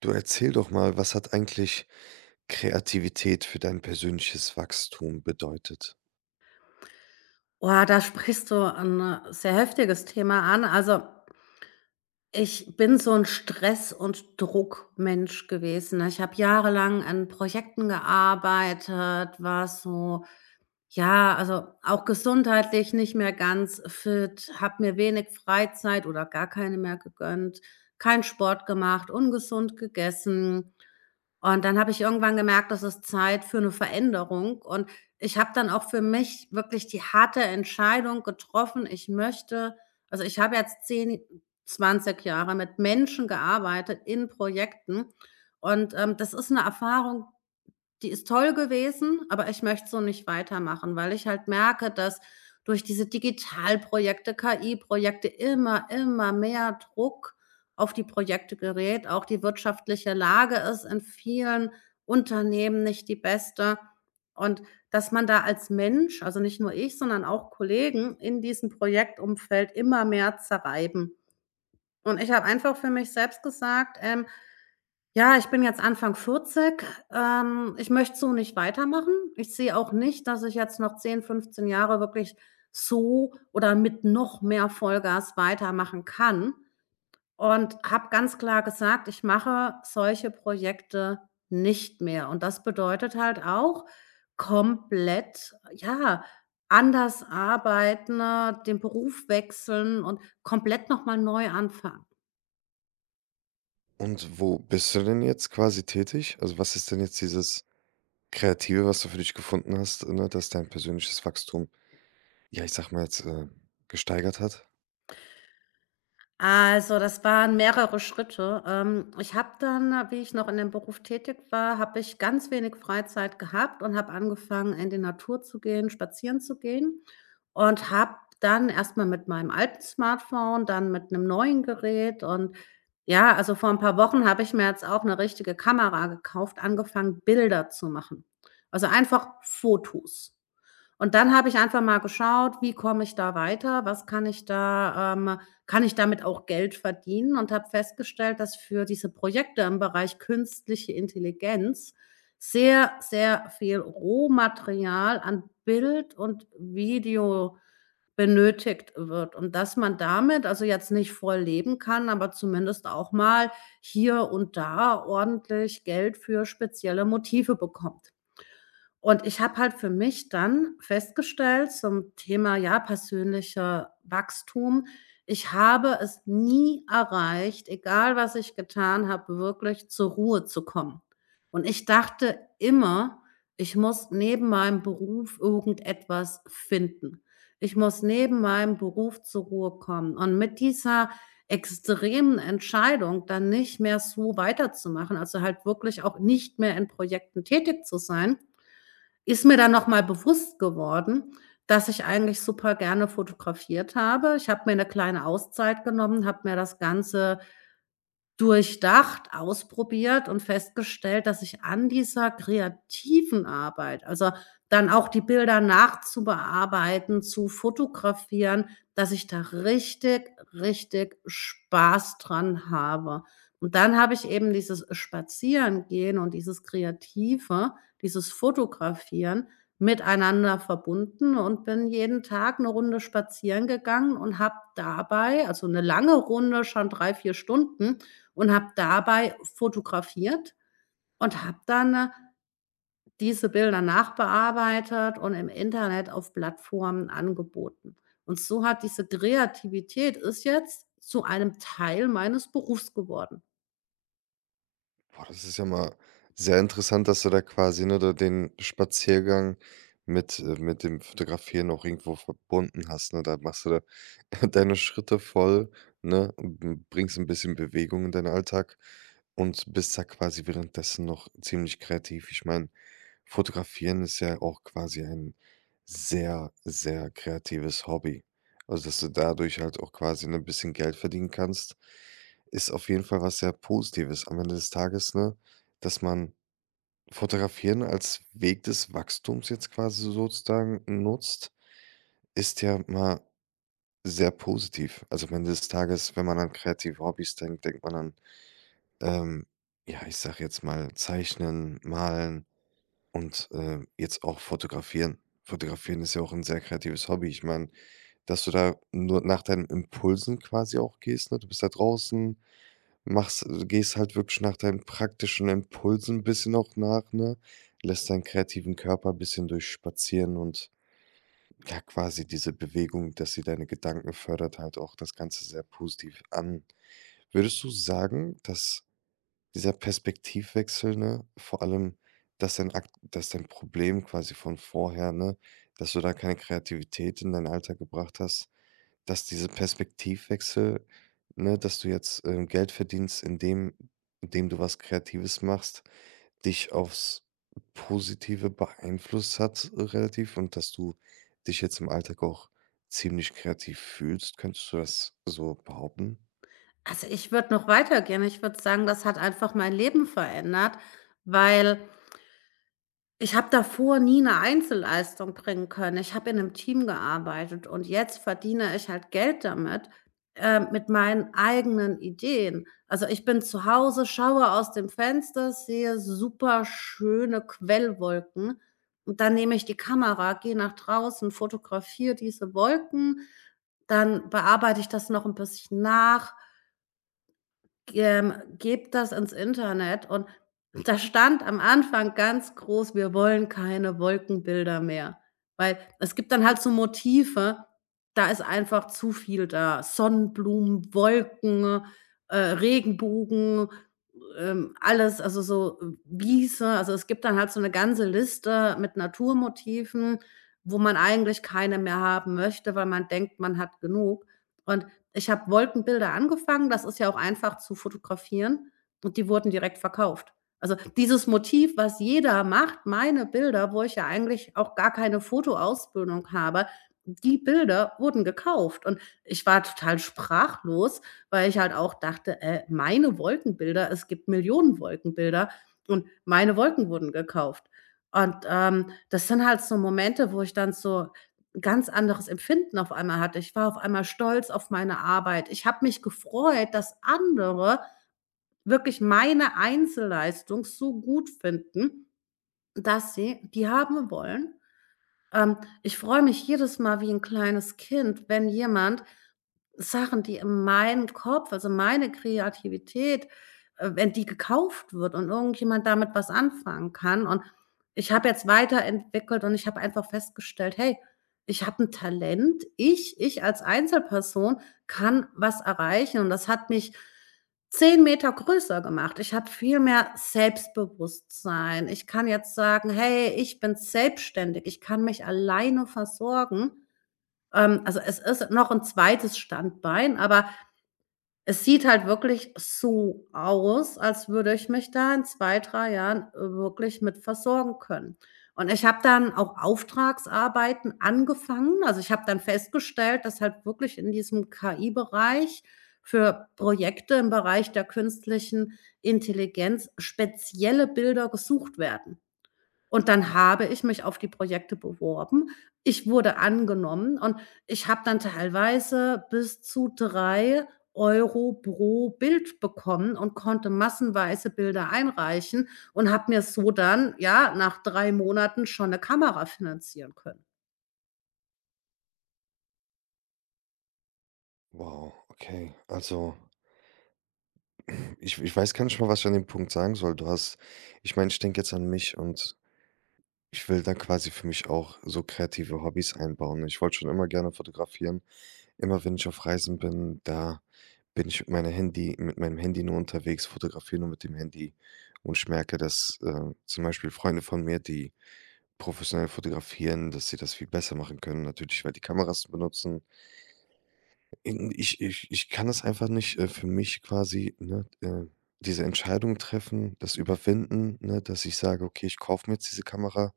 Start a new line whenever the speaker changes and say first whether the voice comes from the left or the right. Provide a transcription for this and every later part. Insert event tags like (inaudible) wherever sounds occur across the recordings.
right: Du erzähl doch mal, was hat eigentlich Kreativität für dein persönliches Wachstum bedeutet?
left: Oh, da sprichst du 'n sehr heftiges Thema an. Also, ich bin so ein Stress und Druckmensch gewesen. Ich habe jahrelang an Projekten gearbeitet, war so, ja, also auch gesundheitlich nicht mehr ganz fit, habe mir wenig Freizeit oder gar keine mehr gegönnt, keinen Sport gemacht, ungesund gegessen. Und dann habe ich irgendwann gemerkt, das ist Zeit für eine Veränderung. Und ich habe dann auch für mich wirklich die harte Entscheidung getroffen, ich möchte also, ich habe jetzt 10, 20 Jahre mit Menschen gearbeitet in Projekten, und das ist eine Erfahrung, die ist toll gewesen, aber ich möchte so nicht weitermachen, weil ich halt merke, dass durch diese Digitalprojekte, KI-Projekte immer mehr Druck auf die Projekte gerät. Auch die wirtschaftliche Lage ist in vielen Unternehmen nicht die beste. Und dass man da als Mensch, also nicht nur ich, sondern auch Kollegen in diesem Projektumfeld immer mehr zerreiben. Und ich habe einfach für mich selbst gesagt, ja, ich bin jetzt Anfang 40. Ich möchte so nicht weitermachen. Ich sehe auch nicht, dass ich jetzt noch 10, 15 Jahre wirklich so oder mit noch mehr Vollgas weitermachen kann, und habe ganz klar gesagt, ich mache solche Projekte nicht mehr. Und das bedeutet halt auch komplett, ja, anders arbeiten, den Beruf wechseln und komplett noch mal neu anfangen.
right: Und wo bist du denn jetzt quasi tätig? Also, was ist denn jetzt dieses Kreative, was du für dich gefunden hast, ne, das dein persönliches Wachstum, ja, ich sag mal jetzt, gesteigert hat?
left: Also, das waren mehrere Schritte. Ich habe dann, wie ich noch in dem Beruf tätig war, habe ich ganz wenig Freizeit gehabt und habe angefangen, in die Natur zu gehen, spazieren zu gehen, und habe dann erstmal mit meinem alten Smartphone, dann mit einem neuen Gerät, und ja, also, vor ein paar Wochen habe ich mir jetzt auch eine richtige Kamera gekauft, angefangen, Bilder zu machen. Also, einfach Fotos. Und dann habe ich einfach mal geschaut, wie komme ich da weiter? Was kann ich da Kann ich damit auch Geld verdienen? Und habe festgestellt, dass für diese Projekte im Bereich künstliche Intelligenz sehr, sehr viel Rohmaterial an Bild und Video benötigt wird, und dass man damit, also jetzt nicht voll leben kann, aber zumindest auch mal hier und da ordentlich Geld für spezielle Motive bekommt. Und ich habe halt für mich dann festgestellt zum Thema, ja, persönlicher Wachstum, ich habe es nie erreicht, egal was ich getan habe, wirklich zur Ruhe zu kommen. Und ich dachte immer, ich muss neben meinem Beruf irgendetwas finden. Ich muss neben meinem Beruf zur Ruhe kommen. Und mit dieser extremen Entscheidung, dann nicht mehr so weiterzumachen, also halt wirklich auch nicht mehr in Projekten tätig zu sein, ist mir dann noch mal bewusst geworden, dass ich eigentlich super gerne fotografiert habe. Ich habe mir eine kleine Auszeit genommen, habe mir das Ganze durchdacht, ausprobiert und festgestellt, dass ich an dieser kreativen Arbeit, also dann auch die Bilder nachzubearbeiten, zu fotografieren, dass ich da richtig, richtig Spaß dran habe. Und dann habe ich eben dieses Spazierengehen und dieses Kreative, dieses Fotografieren miteinander verbunden und bin jeden Tag eine Runde spazieren gegangen und habe dabei, also eine lange Runde, schon 3 4 Stunden, und habe dabei fotografiert und habe dann diese Bilder nachbearbeitet und im Internet auf Plattformen angeboten. Und so hat diese Kreativität, ist jetzt zu einem Teil meines Berufs geworden.
right: Boah, das ist ja mal sehr interessant, dass du da quasi, ne, da den Spaziergang mit dem Fotografieren auch irgendwo verbunden hast, ne? Da machst du da (laughs) deine Schritte voll, ne. Und b bringst ein bisschen Bewegung in deinen Alltag und bist da quasi währenddessen noch ziemlich kreativ. Ich meine, Fotografieren ist ja auch quasi ein sehr, sehr kreatives Hobby. Also, dass du dadurch halt auch quasi, ne, ein bisschen Geld verdienen kannst, ist auf jeden Fall was sehr Positives am Ende des Tages, ne? Dass man Fotografieren als Weg des Wachstums jetzt quasi sozusagen nutzt, ist ja mal sehr positiv. Also am Ende des Tages, wenn man an kreative Hobbys denkt, denkt man an, ähm, ja, ich sage jetzt mal, Zeichnen, Malen und jetzt auch Fotografieren. Fotografieren ist ja auch ein sehr kreatives Hobby. Ich meine, dass du da nur nach deinen Impulsen quasi auch gehst, ne? Du bist da draußen, machst gehst halt wirklich nach deinen praktischen Impulsen ein bisschen auch nach, ne? Lässt deinen kreativen Körper ein bisschen durchspazieren und ja, quasi diese Bewegung, dass sie deine Gedanken fördert, halt auch das Ganze sehr positiv an. Würdest du sagen, dass dieser Perspektivwechsel, ne? Vor allem, dass dein Akt dass dein Problem quasi von vorher, ne, dass du da keine Kreativität in deinen Alltag gebracht hast, dass diese Perspektivwechsel, ne, dass du jetzt, Geld verdienst, indem du was Kreatives machst, dich aufs Positive beeinflusst hat relativ, und dass du dich jetzt im Alltag auch ziemlich kreativ fühlst. Könntest du das so behaupten?
left: Also, ich würde noch weitergehen. Ich würde sagen, das hat einfach mein Leben verändert, weil ich habe davor nie 'ne Einzelleistung bringen können. Ich habe in 'nem Team gearbeitet und jetzt verdiene ich halt Geld damit, mit meinen eigenen Ideen. Also, ich bin zu Hause, schaue aus dem Fenster, sehe superschöne Quellwolken und dann nehme ich die Kamera, gehe nach draußen, fotografiere diese Wolken, dann bearbeite ich das noch 'n bisschen nach, ähm, gebt das ins Internet, und da stand am Anfang ganz groß: „Wir wollen keine Wolkenbilder mehr", weil es gibt dann halt so Motive, da ist einfach zu viel da. Sonnenblumen, Wolken, Regenbogen, alles, also so, Wiese. Also, es gibt dann halt so eine ganze Liste mit Naturmotiven, wo man eigentlich keine mehr haben möchte, weil man denkt, man hat genug. Und ich habe Wolkenbilder angefangen, das ist ja auch einfach zu fotografieren, und die wurden direkt verkauft. Also, dieses Motiv, was jeder macht, meine Bilder, wo ich ja eigentlich auch gar keine Fotoausbildung habe, die Bilder wurden gekauft und ich war total sprachlos, weil ich halt auch dachte: meine Wolkenbilder, es gibt Millionen Wolkenbilder und meine Wolken wurden gekauft." Und, das sind halt so Momente, wo ich dann so ganz anderes Empfinden auf einmal hatte. Ich war auf einmal stolz auf meine Arbeit. Ich habe mich gefreut, dass andere wirklich meine Einzelleistung so gut finden, dass sie die haben wollen. ähm, Ich freue mich jedes Mal wie ein kleines Kind, wenn jemand Sachen, die in meinen Kopf, also meine Kreativität, wenn die gekauft wird und irgendjemand damit was anfangen kann. Und ich habe jetzt weiterentwickelt und ich habe einfach festgestellt: „Hey, ich habe ein Talent. Ich als Einzelperson kann was erreichen." Und das hat mich 10 Meter größer gemacht. Ich habe viel mehr Selbstbewusstsein. Ich kann jetzt sagen: „Hey, ich bin selbstständig. Ich kann mich alleine versorgen." Also, es ist noch ein zweites Standbein, aber es sieht halt wirklich so aus, als würde ich mich da in 2, 3 Jahren, wirklich mit versorgen können. Und ich habe dann auch Auftragsarbeiten angefangen. Also, ich habe dann festgestellt, dass halt wirklich in diesem KI-Bereich für Projekte im Bereich der künstlichen Intelligenz spezielle Bilder gesucht werden. Und dann habe ich mich auf die Projekte beworben. Ich wurde angenommen und ich habe dann teilweise bis zu 3 Euro pro Bild bekommen und konnte massenweise Bilder einreichen und habe mir so dann, ja, nach 3 Monaten schon eine Kamera finanzieren können.
right: Wow, okay. Also ich weiß gar nicht mal, was ich an dem Punkt sagen soll. Du hast ich meine, ich denke jetzt an mich und ich will dann quasi für mich auch so kreative Hobbys einbauen. Ich wollte schon immer gerne fotografieren. Immer wenn ich auf Reisen bin, da bin ich mit meiner Handy mit meinem Handy nur unterwegs, fotografiere nur mit dem Handy. Und ich merke, dass, zum Beispiel Freunde von mir, die professionell fotografieren, dass sie das viel besser machen können, natürlich, weil die Kameras benutzen. Hm, ich kann es einfach nicht, für mich quasi, ne, diese Entscheidung treffen, das überwinden, ne, dass ich sage: „Okay, ich kaufe mir jetzt diese Kamera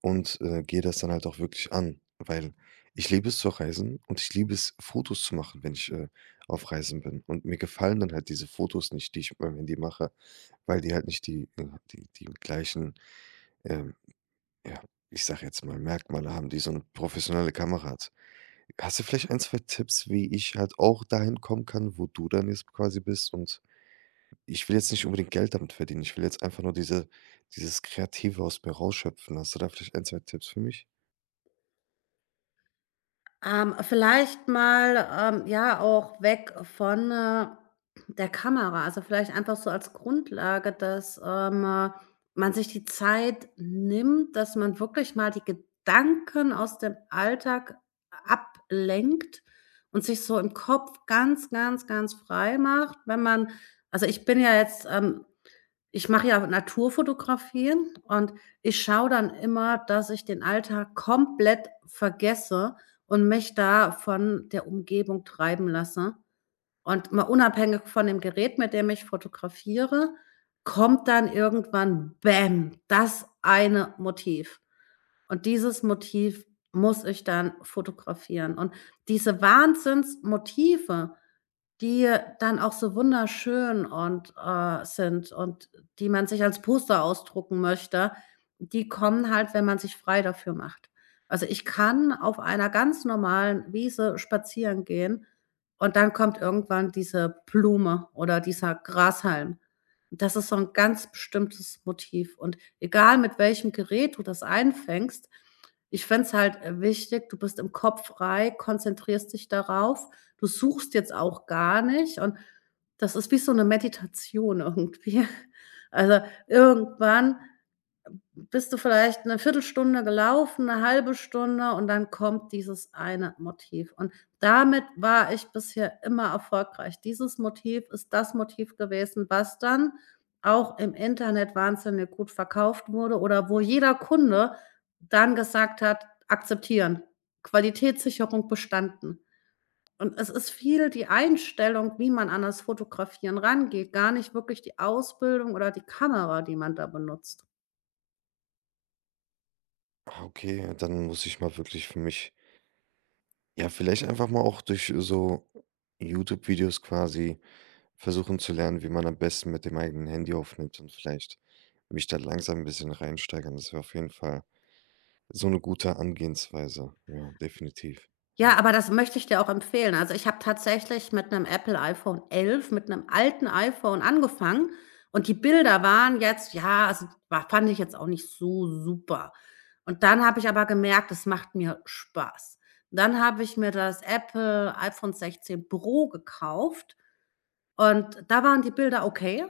right: und, gehe das dann halt auch wirklich an.“ Weil ich liebe es zu reisen und ich liebe es, Fotos zu machen, wenn ich, auf Reisen bin. Und mir gefallen dann halt diese Fotos nicht, die ich mit meinem Handy mache, weil die halt nicht die gleichen, ähm, ja, ich sage jetzt mal, Merkmale haben, die so 'ne professionelle Kamera hat. Hast du vielleicht ein, 2 Tipps, wie ich halt auch dahin kommen kann, wo du dann jetzt quasi bist? Und ich will jetzt nicht unbedingt Geld damit verdienen. Ich will jetzt einfach nur dieses Kreative aus mir rausschöpfen. Hast du da vielleicht ein, zwei Tipps für mich?
left: Vielleicht mal, ja, auch weg von, der Kamera. Also, vielleicht einfach so als Grundlage, dass man sich die Zeit nimmt, dass man wirklich mal die Gedanken aus dem Alltag ablenkt und sich so im Kopf ganz, ganz, ganz frei macht, wenn man, also, ich bin ja jetzt, ich mache ja Naturfotografien und ich schaue dann immer, dass ich den Alltag komplett vergesse und mich da von der Umgebung treiben lasse. Und mal unabhängig von dem Gerät, mit dem ich fotografiere, kommt dann irgendwann, bäm, das eine Motiv. Und dieses Motiv muss ich dann fotografieren. Und diese Wahnsinnsmotive, die dann auch so wunderschön und, sind, und die man sich als Poster ausdrucken möchte, die kommen halt, wenn man sich frei dafür macht. Also, ich kann auf einer ganz normalen Wiese spazieren gehen und dann kommt irgendwann diese Blume oder dieser Grashalm. Das ist so ein ganz bestimmtes Motiv, und egal mit welchem Gerät du das einfängst, ich finde es halt, wichtig, du bist im Kopf frei, konzentrierst dich darauf, du suchst jetzt auch gar nicht, und das ist wie so eine Meditation (laughs) irgendwie. Also, irgendwann bist du vielleicht eine Viertelstunde gelaufen, eine halbe Stunde, und dann kommt dieses eine Motiv. Und damit war ich bisher immer erfolgreich. Dieses Motiv ist das Motiv gewesen, was dann auch im Internet wahnsinnig gut verkauft wurde, oder wo jeder Kunde dann gesagt hat: „Akzeptieren, Qualitätssicherung bestanden." Und es ist viel die Einstellung, wie man an das Fotografieren rangeht, gar nicht wirklich die Ausbildung oder die Kamera, die man da benutzt.
right: Ah, okay, dann muss ich mal wirklich für mich, ja, vielleicht einfach mal auch durch so YouTube-Videos quasi versuchen zu lernen, wie man am besten mit dem eigenen Handy aufnimmt und vielleicht mich da langsam ein bisschen reinsteigern. Das wäre auf jeden Fall so eine gute Angehensweise. Ja, definitiv. Ja.
left: Ja, aber das möchte ich dir auch empfehlen. Also, ich habe tatsächlich mit einem Apple iPhone 11, mit einem alten iPhone angefangen, und die Bilder waren jetzt, ja, also, wa fand ich jetzt auch nicht so super. Und dann habe ich aber gemerkt, es macht mir Spaß. Dann habe ich mir das Apple iPhone 16 Pro gekauft, und da waren die Bilder okay.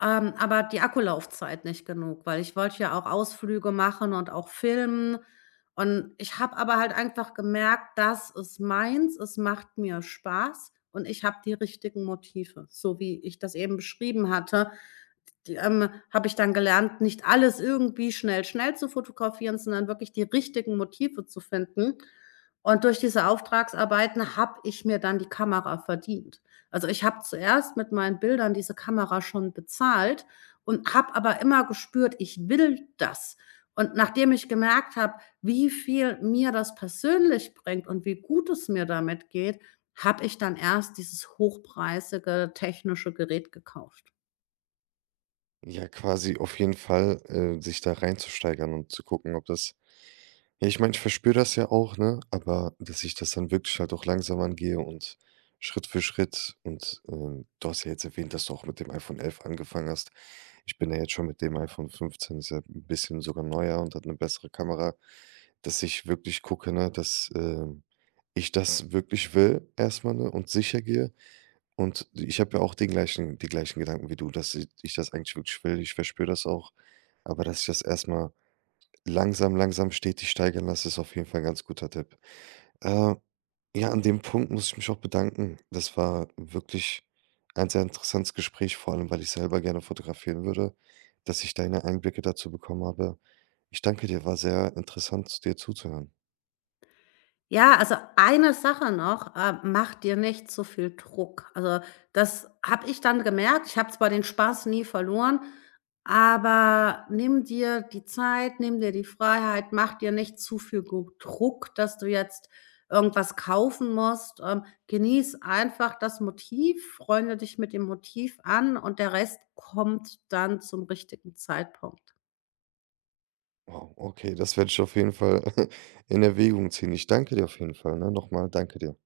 left: Aber die Akkulaufzeit nicht genug, weil ich wollte ja auch Ausflüge machen und auch filmen. Und ich habe aber halt einfach gemerkt, das ist meins, es macht mir Spaß, und ich habe die richtigen Motive, so wie ich das eben beschrieben hatte. Die, habe ich dann gelernt, nicht alles irgendwie schnell, schnell zu fotografieren, sondern wirklich die richtigen Motive zu finden. Und durch diese Auftragsarbeiten habe ich mir dann die Kamera verdient. Also, ich habe zuerst mit meinen Bildern diese Kamera schon bezahlt und habe aber immer gespürt, ich will das. Und nachdem ich gemerkt habe, wie viel mir das persönlich bringt und wie gut es mir damit geht, habe ich dann erst dieses hochpreisige technische Gerät gekauft.
right: Ja, quasi auf jeden Fall, sich da reinzusteigern und zu gucken, ob das ja, ich meine, ich verspüre das ja auch, ne, aber dass ich das dann wirklich halt auch langsam angehe und Schritt für Schritt und, du hast ja jetzt erwähnt, dass du auch mit dem iPhone 11 angefangen hast. Ich bin ja jetzt schon mit dem iPhone 15, ist ja ein bisschen sogar neuer und hat eine bessere Kamera, dass ich wirklich gucke, ne, dass, ich das wirklich will erstmal, ne, und sicher gehe. Und ich habe ja auch den gleichen die gleichen Gedanken wie du, dass i ich das eigentlich wirklich will. Ich verspüre das auch, aber dass ich das erstmal mal langsam, langsam stetig steigern lasse, ist auf jeden Fall 'n ganz guter Tipp. Äh, ja, an dem Punkt muss ich mich auch bedanken. Das war wirklich ein sehr interessantes Gespräch, vor allem, weil ich selber gerne fotografieren würde, dass ich deine Einblicke dazu bekommen habe. Ich danke dir, war sehr interessant, dir zuzuhören.
left: Ja, also eine Sache noch, mach dir nicht so viel Druck. Also, das habe ich dann gemerkt. Ich habe zwar den Spaß nie verloren, aber nimm dir die Zeit, nimm dir die Freiheit, mach dir nicht zu viel Druck, dass du jetzt irgendwas kaufen musst. Genieß einfach das Motiv, freunde dich mit dem Motiv an, und der Rest kommt dann zum richtigen Zeitpunkt.
right: Wow, okay, das werde ich auf jeden Fall (laughs) in Erwägung ziehen. Ich danke dir auf jeden Fall, ne? Noch mal danke dir.